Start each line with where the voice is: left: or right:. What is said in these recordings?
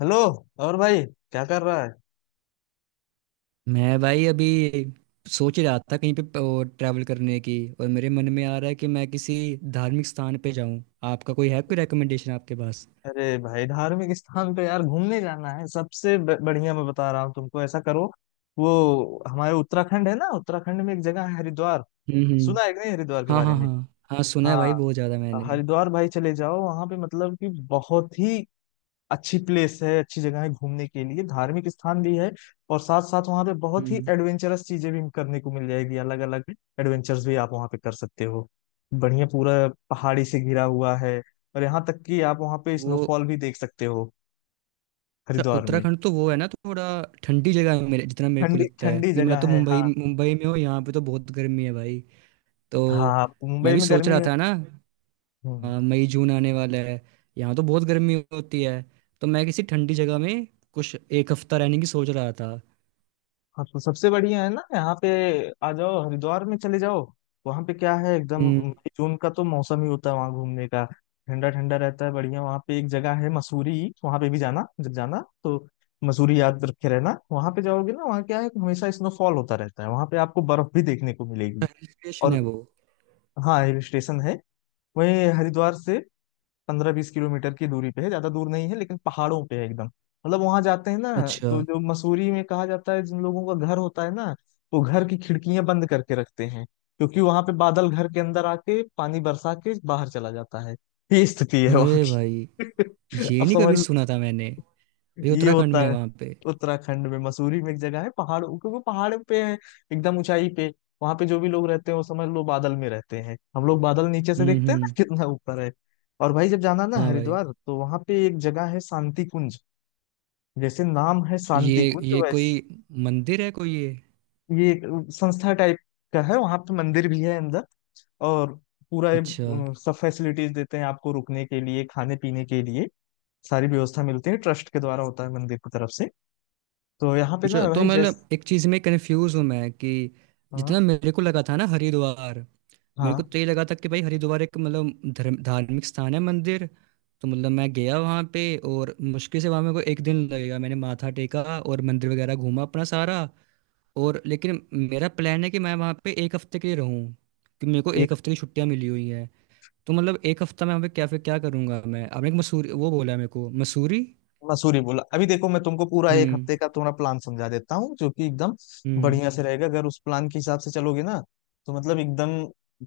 left: Hello. और भाई, क्या कर रहा है?
right: मैं भाई अभी सोच रहा था कहीं पे ट्रैवल करने की। और मेरे मन में आ रहा है कि मैं किसी धार्मिक स्थान पे जाऊं। आपका कोई है, कोई रिकमेंडेशन आपके पास?
left: अरे भाई, धार्मिक स्थान पे यार घूमने जाना है सबसे बढ़िया मैं बता रहा हूँ तुमको। ऐसा करो, वो हमारे उत्तराखंड है ना, उत्तराखंड में एक जगह है हरिद्वार।
right: हम्म। हम्म।
left: सुना है कि नहीं हरिद्वार के
right: हाँ
left: बारे
right: हाँ
left: में?
right: हाँ। हाँ सुना है भाई
left: हाँ,
right: बहुत ज़्यादा मैंने।
left: हरिद्वार भाई, चले जाओ वहां पे, मतलब कि बहुत ही अच्छी प्लेस है, अच्छी जगह है घूमने के लिए, धार्मिक स्थान भी है। और साथ साथ वहाँ पे बहुत ही
right: हम्म।
left: एडवेंचरस चीजें भी करने को मिल जाएगी अलग अलग। एडवेंचर्स भी आप वहाँ पे कर सकते हो। बढ़िया पूरा पहाड़ी से घिरा हुआ है। और यहाँ तक कि आप वहाँ पे
right: वो
left: स्नोफॉल भी देख सकते हो
right: अच्छा,
left: हरिद्वार में।
right: उत्तराखंड तो वो है ना, थोड़ा ठंडी जगह है। मेरे जितना मेरे को
left: ठंडी
right: लगता है
left: ठंडी
right: कि मैं
left: जगह
right: तो
left: है,
right: मुंबई
left: हाँ।
right: मुंबई में हूँ, यहाँ पे तो बहुत गर्मी है भाई। तो
left: हाँ,
right: मैं
left: मुंबई
right: भी
left: में
right: सोच
left: गर्मी
right: रहा
left: है।
right: था ना।
left: हम्म।
right: हाँ, मई जून आने वाला है, यहाँ तो बहुत गर्मी होती है। तो मैं किसी ठंडी जगह में कुछ एक हफ्ता रहने की सोच रहा था।
left: हाँ, तो सबसे बढ़िया है ना, यहाँ पे आ जाओ, हरिद्वार में चले जाओ। वहाँ पे क्या है, एकदम
right: हम्म।
left: मई जून का तो मौसम ही होता है वहाँ घूमने का। ठंडा ठंडा रहता है बढ़िया। वहाँ पे एक जगह है मसूरी, वहाँ पे भी जाना, जब जाना तो मसूरी याद रखे रहना। वहाँ पे जाओगे ना, वहाँ क्या है कि हमेशा स्नोफॉल होता रहता है, वहाँ पे आपको बर्फ भी देखने को मिलेगी।
right: हिल स्टेशन है
left: और
right: वो?
left: हाँ, हिल स्टेशन है। वहीं हरिद्वार से 15-20 किलोमीटर की दूरी पे है, ज्यादा दूर नहीं है, लेकिन पहाड़ों पे है एकदम, मतलब वहां जाते हैं ना
right: अच्छा।
left: तो जो मसूरी में कहा जाता है, जिन लोगों का घर होता है ना, वो घर की खिड़कियां बंद करके रखते हैं, क्योंकि वहां पे बादल घर के अंदर आके पानी बरसा के बाहर चला जाता है। ये स्थिति है वहां
right: अरे भाई,
left: की।
right: ये
left: अब
right: नहीं
left: समझ।
right: कभी सुना था मैंने। ये
left: ये
right: उत्तराखंड
left: होता
right: में है
left: है
right: वहाँ पे?
left: उत्तराखंड में, मसूरी में एक जगह है पहाड़, क्योंकि पहाड़ पे है एकदम ऊंचाई पे। वहां पे जो भी लोग रहते हैं वो समझ लो बादल में रहते हैं, हम लोग बादल नीचे से
right: हम्म।
left: देखते हैं ना
right: हम्म।
left: कितना ऊपर है। और भाई, जब जाना ना
right: हाँ भाई।
left: हरिद्वार, तो वहां पे एक जगह है शांति कुंज। जैसे नाम है
right: ये
left: शांति कुंज
right: ये कोई
left: वैसे,
right: मंदिर है, कोई ये?
left: ये एक संस्था टाइप का है, वहां पे मंदिर भी है अंदर। और पूरा ये,
right: अच्छा।
left: सब फैसिलिटीज देते हैं आपको रुकने के लिए, खाने पीने के लिए। सारी व्यवस्था मिलती है, ट्रस्ट के द्वारा होता है, मंदिर की तरफ से। तो यहाँ पे
right: अच्छा,
left: ना
right: तो
left: भाई, जैसे
right: मतलब एक चीज़ में कंफ्यूज हूँ मैं कि
left: हाँ,
right: जितना मेरे को लगा था ना हरिद्वार, मेरे
left: हाँ।
right: को तो ये लगा था कि भाई हरिद्वार एक, मतलब, धर्म धार्मिक स्थान है, मंदिर। तो मतलब मैं गया वहाँ पे, और मुश्किल से वहाँ मेरे को एक दिन लगेगा, मैंने माथा टेका और मंदिर वगैरह घूमा अपना सारा। और लेकिन मेरा प्लान है कि मैं वहाँ पे एक हफ्ते के लिए रहूँ, कि मेरे को एक
left: एक
right: हफ्ते की छुट्टियाँ मिली हुई हैं। तो मतलब एक हफ्ता मैं वहाँ पे क्या, फिर क्या करूँगा मैं? आपने एक मसूरी वो बोला है मेरे को, मसूरी?
left: मसूरी बोला अभी, देखो मैं तुमको पूरा एक
right: हम्म।
left: हफ्ते का थोड़ा प्लान समझा देता हूँ, जो कि एकदम
right: हम्म।
left: बढ़िया से रहेगा अगर उस प्लान के हिसाब से चलोगे ना। तो मतलब एकदम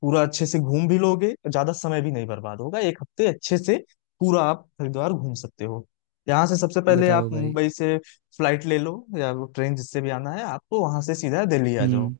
left: पूरा अच्छे से घूम भी लोगे, ज्यादा समय भी नहीं बर्बाद होगा, एक हफ्ते अच्छे से पूरा आप हरिद्वार घूम सकते हो। यहाँ से सबसे पहले आप
right: बताओ भाई।
left: मुंबई से फ्लाइट ले लो या ट्रेन, जिससे भी आना है आपको, वहां से सीधा दिल्ली आ जाओ।
right: हम्म।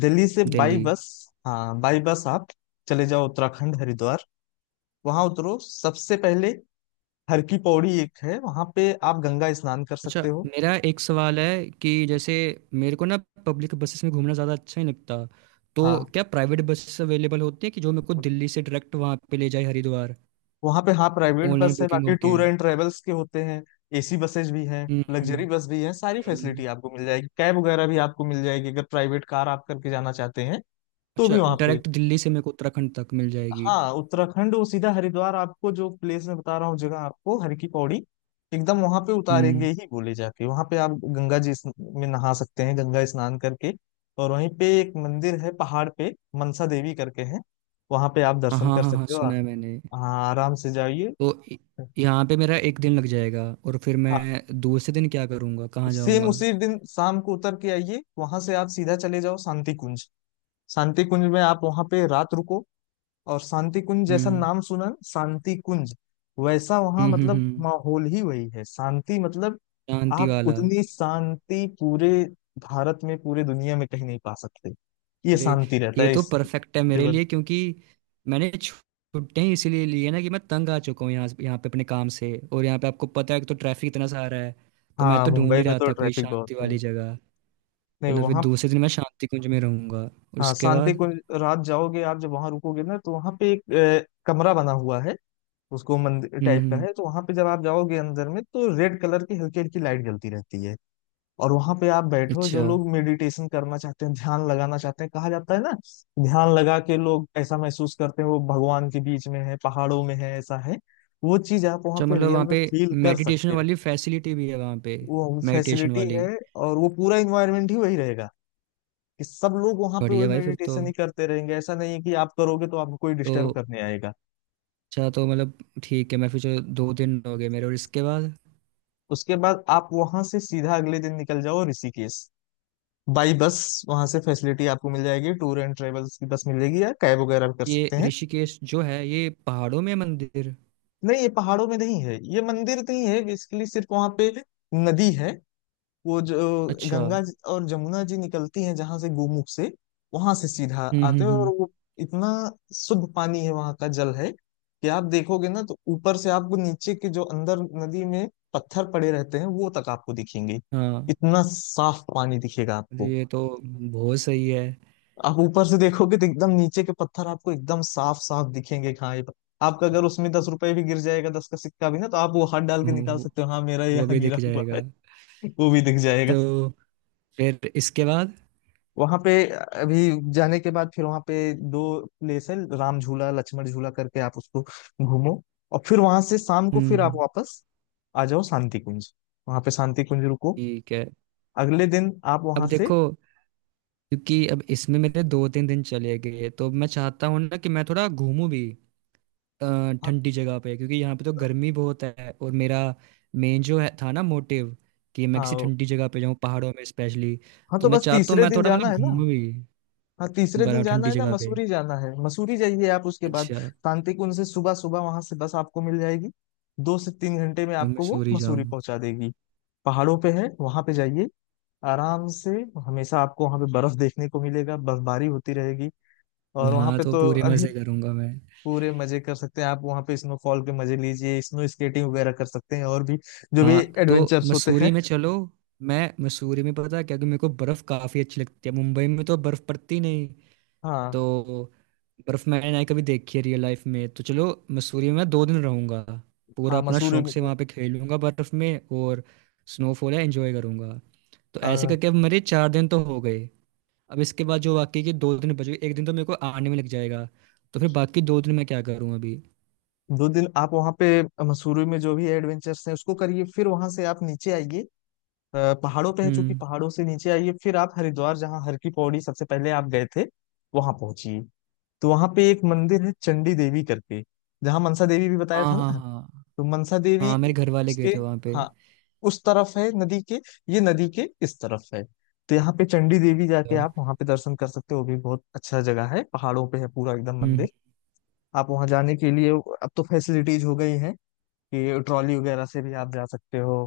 left: दिल्ली से बाई
right: दिल्ली?
left: बस। हाँ, बाई बस आप चले जाओ उत्तराखंड हरिद्वार। वहां उतरो सबसे पहले, हर की पौड़ी एक है, वहां पे आप गंगा स्नान कर
right: अच्छा,
left: सकते हो।
right: मेरा एक सवाल है कि जैसे मेरे को ना पब्लिक बसेस में घूमना ज़्यादा अच्छा नहीं लगता। तो
left: हाँ,
right: क्या प्राइवेट बसेस अवेलेबल होती है कि जो मेरे को दिल्ली से डायरेक्ट वहाँ पे ले जाए हरिद्वार?
left: वहां पे हाँ, प्राइवेट
right: ऑनलाइन
left: बस है,
right: बुकिंग
left: बाकी
right: होके?
left: टूर एंड ट्रेवल्स के होते हैं। एसी बसेज भी हैं,
right: हम्म।
left: लग्जरी
right: हम्म।
left: बस भी हैं, सारी
right: हम्म।
left: फैसिलिटी आपको मिल जाएगी, कैब वगैरह भी आपको मिल जाएगी अगर प्राइवेट कार आप करके जाना चाहते हैं तो
right: अच्छा,
left: भी वहां पे।
right: डायरेक्ट दिल्ली से मेरे को उत्तराखंड तक मिल जाएगी?
left: हाँ, उत्तराखंड वो सीधा हरिद्वार आपको जो प्लेस में बता रहा हूँ, जगह आपको हर की पौड़ी, एकदम वहां पे उतारेंगे
right: हम्म।
left: ही, बोले जाके वहां पे आप गंगा जी में नहा सकते हैं, गंगा स्नान करके। और वहीं पे एक मंदिर है पहाड़ पे, मनसा देवी करके है, वहां पे आप
right: हाँ
left: दर्शन
right: हाँ
left: कर
right: हाँ हाँ,
left: सकते हो।
right: सुना है मैंने।
left: हाँ आराम से जाइए।
right: तो यहाँ पे मेरा एक दिन लग जाएगा, और फिर
left: हाँ,
right: मैं दूसरे दिन क्या करूँगा, कहाँ
left: सेम
right: जाऊँगा?
left: उसी दिन शाम को उतर के आइए, वहां से आप सीधा चले जाओ शांति कुंज। शांति कुंज में आप वहां पे रात रुको। और शांति कुंज, जैसा
right: हम्म।
left: नाम सुना ना, शांति कुंज, वैसा वहां
right: हम्म। हम्म।
left: मतलब
right: हम्म।
left: माहौल ही वही है, शांति मतलब
right: शांति
left: आप
right: वाला।
left: उतनी शांति पूरे भारत में, पूरे दुनिया में कहीं नहीं पा सकते। ये
right: अरे,
left: शांति रहता
right: ये
left: है,
right: तो
left: इस
right: परफेक्ट है मेरे
left: लेवल।
right: लिए, क्योंकि मैंने छुट्टियां ही इसीलिए ली है ना, कि मैं तंग आ चुका हूँ यहाँ यहाँ पे अपने काम से, और यहाँ पे आपको पता है कि तो ट्रैफिक इतना सारा है। तो मैं
left: हाँ,
right: तो ढूंढ
left: मुंबई
right: ही
left: में
right: रहा
left: तो
right: था कोई
left: ट्रैफिक बहुत
right: शांति
left: है,
right: वाली जगह।
left: नहीं
right: चलो फिर
left: वहाँ।
right: दूसरे दिन मैं शांति कुंज में रहूंगा, और
left: हाँ,
right: उसके
left: शांति
right: बाद?
left: कुंज रात जाओगे आप, जब वहाँ रुकोगे ना, तो वहाँ पे एक कमरा बना हुआ है, उसको मंदिर
right: हम्म।
left: टाइप का
right: हम्म।
left: है, तो वहाँ पे जब आप जाओगे अंदर में, तो रेड कलर की हल्की हल्की लाइट जलती रहती है। और वहां पे आप बैठो, जो
right: अच्छा।
left: लोग मेडिटेशन करना चाहते हैं, ध्यान लगाना चाहते हैं, कहा जाता है ना, ध्यान लगा के लोग ऐसा महसूस करते हैं वो भगवान के बीच में है, पहाड़ों में है, ऐसा है। वो चीज आप वहां
right: अच्छा,
left: पे
right: मतलब
left: रियल
right: वहाँ
left: में
right: पे
left: फील कर
right: मेडिटेशन
left: सकते हो।
right: वाली फैसिलिटी भी है वहाँ पे?
left: वो
right: मेडिटेशन
left: फैसिलिटी
right: वाली?
left: है, और वो पूरा इन्वायरमेंट ही वही रहेगा, कि सब लोग वहां पे वही
right: बढ़िया भाई, फिर तो।
left: मेडिटेशन ही करते रहेंगे, ऐसा नहीं है कि आप करोगे तो आपको कोई डिस्टर्ब
right: तो
left: करने आएगा।
right: अच्छा, तो मतलब ठीक है, मैं फिर, जो 2 दिन हो गए मेरे, और इसके बाद?
left: उसके बाद आप वहां से सीधा अगले दिन निकल जाओ ऋषिकेश, बाई बस। वहां से फैसिलिटी आपको मिल जाएगी, टूर एंड ट्रेवल्स की बस मिलेगी या कैब वगैरह भी कर
right: ये
left: सकते हैं।
right: ऋषिकेश जो है, ये पहाड़ों में है, मंदिर?
left: नहीं, ये पहाड़ों में नहीं है, ये मंदिर नहीं है बेसिकली, सिर्फ वहां पे नदी है। वो जो
right: अच्छा।
left: गंगा
right: हम्म।
left: जी और जमुना जी निकलती हैं, जहां से गोमुख से वहां से सीधा
right: हम्म।
left: आते हैं, और
right: हम्म।
left: वो इतना शुद्ध पानी है वहां का, जल है कि आप देखोगे ना तो ऊपर से आपको नीचे के जो अंदर नदी में पत्थर पड़े रहते हैं वो तक आपको दिखेंगे।
right: हाँ।
left: इतना साफ पानी दिखेगा
right: अरे,
left: आपको।
right: ये तो बहुत सही है।
left: आप ऊपर से देखोगे तो एकदम नीचे के पत्थर आपको एकदम साफ साफ दिखेंगे, कि हाँ ये आपका अगर उसमें 10 रुपए भी गिर जाएगा, 10 का सिक्का भी ना, तो आप वो हाथ डाल के निकाल
right: वो
left: सकते हो, हाँ मेरा
right: वो
left: यहाँ
right: भी
left: गिरा
right: दिख
left: हुआ है।
right: जाएगा?
left: वो भी दिख जाएगा।
right: तो फिर इसके बाद?
left: वहां पे अभी जाने के बाद फिर वहां पे दो प्लेस है, राम झूला, लक्ष्मण झूला करके, आप उसको घूमो। और फिर वहां से शाम को
right: हम्म।
left: फिर आप वापस आ जाओ शांति कुंज, वहां पे शांति कुंज रुको।
right: ठीक है।
left: अगले दिन आप वहां
right: अब
left: से
right: देखो, क्योंकि अब इसमें मेरे 2-3 दिन चले गए, तो मैं चाहता हूँ ना कि मैं थोड़ा घूमूं भी अ,
left: हाँ,
right: ठंडी जगह पे, क्योंकि यहाँ पे तो गर्मी बहुत है, और मेरा मेन जो है था ना मोटिव, कि मैं किसी
left: हाँ
right: ठंडी जगह पे जाऊँ, पहाड़ों में स्पेशली।
left: हाँ,
right: तो
left: तो
right: मैं
left: बस
right: चाहता हूँ
left: तीसरे
right: मैं
left: दिन
right: थोड़ा,
left: जाना
right: मतलब,
left: है ना।
right: घूमूं भी,
left: हाँ, तीसरे दिन
right: बड़ा
left: जाना
right: ठंडी
left: है ना,
right: जगह पे।
left: मसूरी जाना है, मसूरी जाइए आप उसके बाद।
right: अच्छा,
left: शांतिकुंज से सुबह सुबह वहां से बस आपको मिल जाएगी, 2 से 3 घंटे में
right: तो
left: आपको वो
right: मसूरी
left: मसूरी
right: जाऊँ?
left: पहुंचा देगी। पहाड़ों पे है, वहां पे जाइए आराम से। हमेशा आपको वहां पे बर्फ देखने को मिलेगा, बर्फबारी होती रहेगी। और वहां
right: वहाँ
left: पे
right: तो
left: तो
right: पूरे
left: अभी
right: मजे करूंगा मैं।
left: पूरे मजे कर सकते हैं आप, वहां पे स्नोफॉल के मजे लीजिए, स्नो स्केटिंग वगैरह कर सकते हैं और भी जो भी
right: वहाँ तो
left: एडवेंचर्स होते हैं।
right: मसूरी में चलो, मैं मसूरी में, पता है क्या, कि मेरे को बर्फ काफी अच्छी लगती है, मुंबई में तो बर्फ पड़ती नहीं।
left: हाँ।
right: तो बर्फ मैंने ना ही कभी देखी है रियल लाइफ में, तो चलो मसूरी में मैं 2 दिन रहूंगा, पूरा
left: हाँ
right: अपना शौक से वहाँ पे खेलूंगा बर्फ में, और स्नोफॉल है एंजॉय करूंगा। तो ऐसे
left: हाँ,
right: करके अब मेरे 4 दिन तो हो गए। अब इसके बाद जो बाकी के 2 दिन बच गए, एक दिन तो मेरे को आने में लग जाएगा। तो फिर बाकी 2 दिन मैं क्या करूँ अभी?
left: 2 दिन आप वहाँ पे मसूरी में जो भी एडवेंचर्स हैं उसको करिए। फिर वहाँ से आप नीचे आइए, पहाड़ों पे है, चूंकि
right: हम्म।
left: पहाड़ों से नीचे आइए फिर आप हरिद्वार, जहाँ हर की पौड़ी सबसे पहले आप गए थे वहाँ पहुंचिए। तो वहाँ पे एक मंदिर है चंडी देवी करके, जहाँ मनसा देवी भी बताया
right: हाँ
left: था
right: हाँ
left: ना,
right: हाँ।
left: तो मनसा देवी
right: हाँ, मेरे घर वाले
left: उसके,
right: गए थे वहाँ पे।
left: हाँ, उस तरफ है नदी के, ये नदी के इस तरफ है। तो यहाँ पे चंडी देवी जाके
right: अ,
left: आप वहाँ पे दर्शन कर सकते हो। वो भी बहुत अच्छा जगह है, पहाड़ों पे है, पूरा एकदम
right: हम्म।
left: मंदिर। आप वहाँ जाने के लिए अब तो फैसिलिटीज हो गई हैं कि ट्रॉली वगैरह से भी आप जा सकते हो,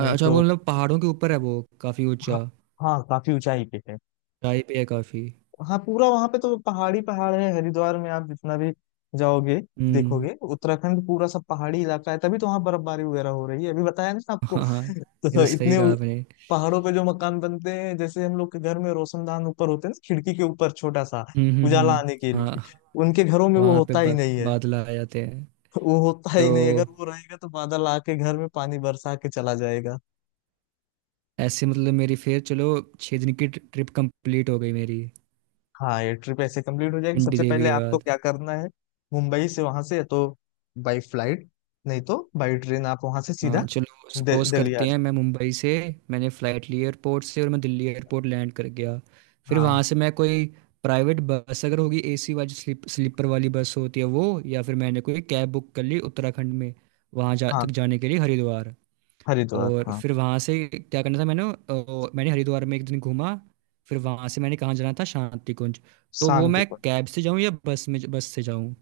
left: नहीं
right: वो
left: तो
right: मतलब पहाड़ों के ऊपर है वो, काफ़ी ऊंचा?
left: हाँ। हाँ, काफी ऊंचाई पे है।
right: ऊंचाई पे है काफ़ी।
left: हाँ, पूरा वहां पे तो पहाड़ी पहाड़ है, हरिद्वार में आप जितना भी जाओगे,
right: हम्म।
left: देखोगे उत्तराखंड पूरा सब पहाड़ी इलाका है, तभी तो वहाँ बर्फबारी वगैरह हो रही है, अभी बताया ना आपको।
right: हाँ हाँ, ये
left: तो
right: तो सही कहा आपने।
left: पहाड़ों पे जो मकान बनते हैं, जैसे हम लोग के घर में रोशनदान ऊपर होते हैं ना, खिड़की के ऊपर छोटा सा
right: हम्म। हम्म।
left: उजाला आने के लिए,
right: हाँ।
left: उनके घरों में वो
right: वहाँ पे
left: होता ही नहीं है।
right: बादल आ जाते हैं।
left: वो होता ही नहीं,
right: तो
left: अगर वो रहेगा तो बादल आके घर में पानी बरसा के चला जाएगा।
right: ऐसे, मतलब, मेरी फिर चलो 6 दिन की ट्रिप कंप्लीट हो गई मेरी।
left: हाँ, ये ट्रिप ऐसे कंप्लीट हो जाएगी।
right: पिंडी
left: सबसे
right: देवी
left: पहले
right: के
left: आपको
right: बाद?
left: क्या करना है, मुंबई से वहां से या तो बाई फ्लाइट, नहीं तो बाई ट्रेन आप वहां से
right: हाँ
left: सीधा
right: चलो, सपोज
left: दिल्ली आ
right: करते हैं
left: जाओ।
right: मैं मुंबई से, मैंने फ़्लाइट ली एयरपोर्ट से, और मैं दिल्ली एयरपोर्ट लैंड कर गया। फिर वहाँ
left: हाँ
right: से मैं कोई प्राइवेट बस, अगर होगी, एसी वाली, स्लीपर वाली बस होती है वो, या फिर मैंने कोई कैब बुक कर ली उत्तराखंड में, वहाँ जा तक
left: हाँ,
right: जाने के लिए, हरिद्वार।
left: हरिद्वार
right: और
left: हाँ।
right: फिर वहाँ से क्या करना था मैंने? मैंने हरिद्वार में एक दिन घूमा। फिर वहाँ से मैंने कहाँ जाना था, शांति कुंज? तो वो
left: शांति
right: मैं
left: कुंज
right: कैब से जाऊँ या बस से जाऊँ?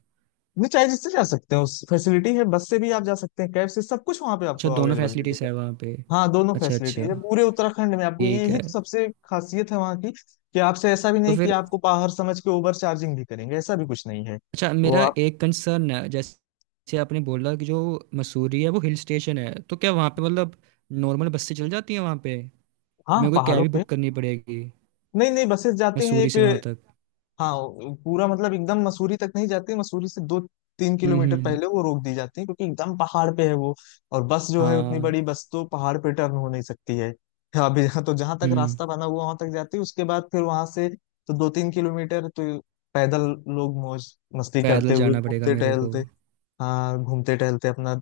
left: नहीं, चाहे जिससे जा सकते हैं उस फैसिलिटी है, बस से भी आप जा सकते हैं, कैब से, सब कुछ वहां पे
right: अच्छा,
left: आपको
right: दोनों
left: अवेलेबल
right: फैसिलिटीज़
left: मिलेगा।
right: है वहाँ पे?
left: हाँ, दोनों
right: अच्छा।
left: फैसिलिटी
right: अच्छा,
left: है पूरे उत्तराखंड में, आपको
right: ठीक
left: यही
right: है।
left: तो सबसे खासियत है वहाँ की, कि आपसे ऐसा भी
right: तो
left: नहीं कि
right: फिर,
left: आपको बाहर समझ के ओवर चार्जिंग भी करेंगे, ऐसा भी कुछ नहीं है।
right: अच्छा,
left: वो
right: मेरा
left: आप
right: एक कंसर्न है, जैसे आपने बोला कि जो मसूरी है वो हिल स्टेशन है, तो क्या वहाँ पे, मतलब, नॉर्मल बस से चल जाती है वहाँ पे, कि
left: हाँ,
right: मेरे को कैब
left: पहाड़ों
right: ही
left: पे
right: बुक करनी पड़ेगी
left: नहीं, नहीं, बसेस जाती हैं
right: मसूरी से वहाँ
left: एक।
right: तक?
left: हाँ, वो पूरा मतलब एकदम मसूरी तक नहीं जाती, मसूरी से दो तीन
right: हम्म।
left: किलोमीटर
right: हम्म।
left: पहले वो रोक दी जाती है, क्योंकि एकदम पहाड़ पे है वो। और बस जो है, उतनी
right: हाँ।
left: बड़ी बस तो पहाड़ पे टर्न हो नहीं सकती है। हाँ, अभी यहाँ तो जहां तक
right: हम्म।
left: रास्ता बना हुआ वहां तक जाती है, उसके बाद फिर वहां से तो 2-3 किलोमीटर तो पैदल लोग मौज मस्ती करते
right: पैदल
left: हुए
right: जाना पड़ेगा
left: घूमते
right: मेरे को?
left: टहलते, हाँ, घूमते टहलते अपना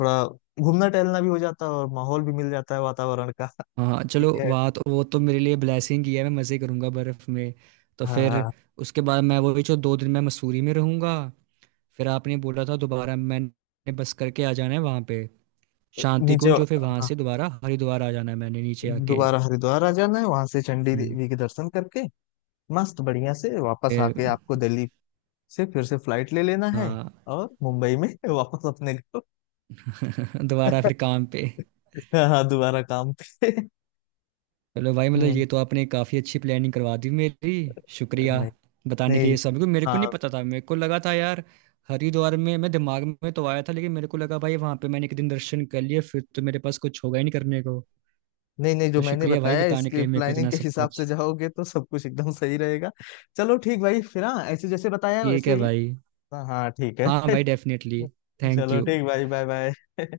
left: थोड़ा घूमना टहलना भी हो जाता है, और माहौल भी मिल जाता है वातावरण का।
right: हाँ हाँ,
left: ठीक
right: चलो,
left: है।
right: वहाँ तो वो तो मेरे लिए ब्लेसिंग ही है, मैं मज़े करूँगा बर्फ़ में। तो फिर
left: हाँ
right: उसके बाद मैं वही, जो 2 दिन मैं मसूरी में रहूँगा, फिर आपने बोला था, दोबारा मैंने बस करके आ जाना है वहाँ पे शांति
left: नीचे,
right: कुंज, और फिर वहां
left: हाँ,
right: से दोबारा हरिद्वार आ जाना है मैंने, नीचे आके।
left: दोबारा हरिद्वार आ जाना है, वहां से चंडी
right: हम्म,
left: देवी के दर्शन करके मस्त बढ़िया से वापस आके
right: फिर।
left: आपको दिल्ली से फिर से फ्लाइट ले लेना है।
right: हाँ।
left: और मुंबई में वापस अपने को।
right: दोबारा फिर काम पे।
left: हाँ, दोबारा काम पे।
right: चलो भाई, मतलब
left: हम्म।
right: ये तो आपने काफ़ी अच्छी प्लानिंग करवा दी मेरी। शुक्रिया
left: नहीं
right: बताने के
left: नहीं,
right: लिए, सब मेरे को नहीं
left: हाँ।
right: पता था, मेरे को लगा था यार हरिद्वार में, मैं, दिमाग में तो आया था, लेकिन मेरे को लगा भाई वहां पे मैंने एक दिन दर्शन कर लिए, फिर तो मेरे पास कुछ होगा ही नहीं करने को।
left: नहीं नहीं, जो
right: तो
left: मैंने
right: शुक्रिया भाई
left: बताया
right: बताने के
left: इसके
right: लिए मेरे को
left: प्लानिंग
right: इतना
left: के
right: सब
left: हिसाब से
right: कुछ।
left: जाओगे तो सब कुछ एकदम सही रहेगा। चलो ठीक भाई, फिर हाँ, ऐसे जैसे बताया है
right: ठीक
left: वैसे
right: है
left: ही।
right: भाई।
left: हाँ हाँ, ठीक है।
right: हाँ भाई डेफिनेटली। थैंक
left: चलो
right: यू।
left: ठीक भाई, बाय बाय।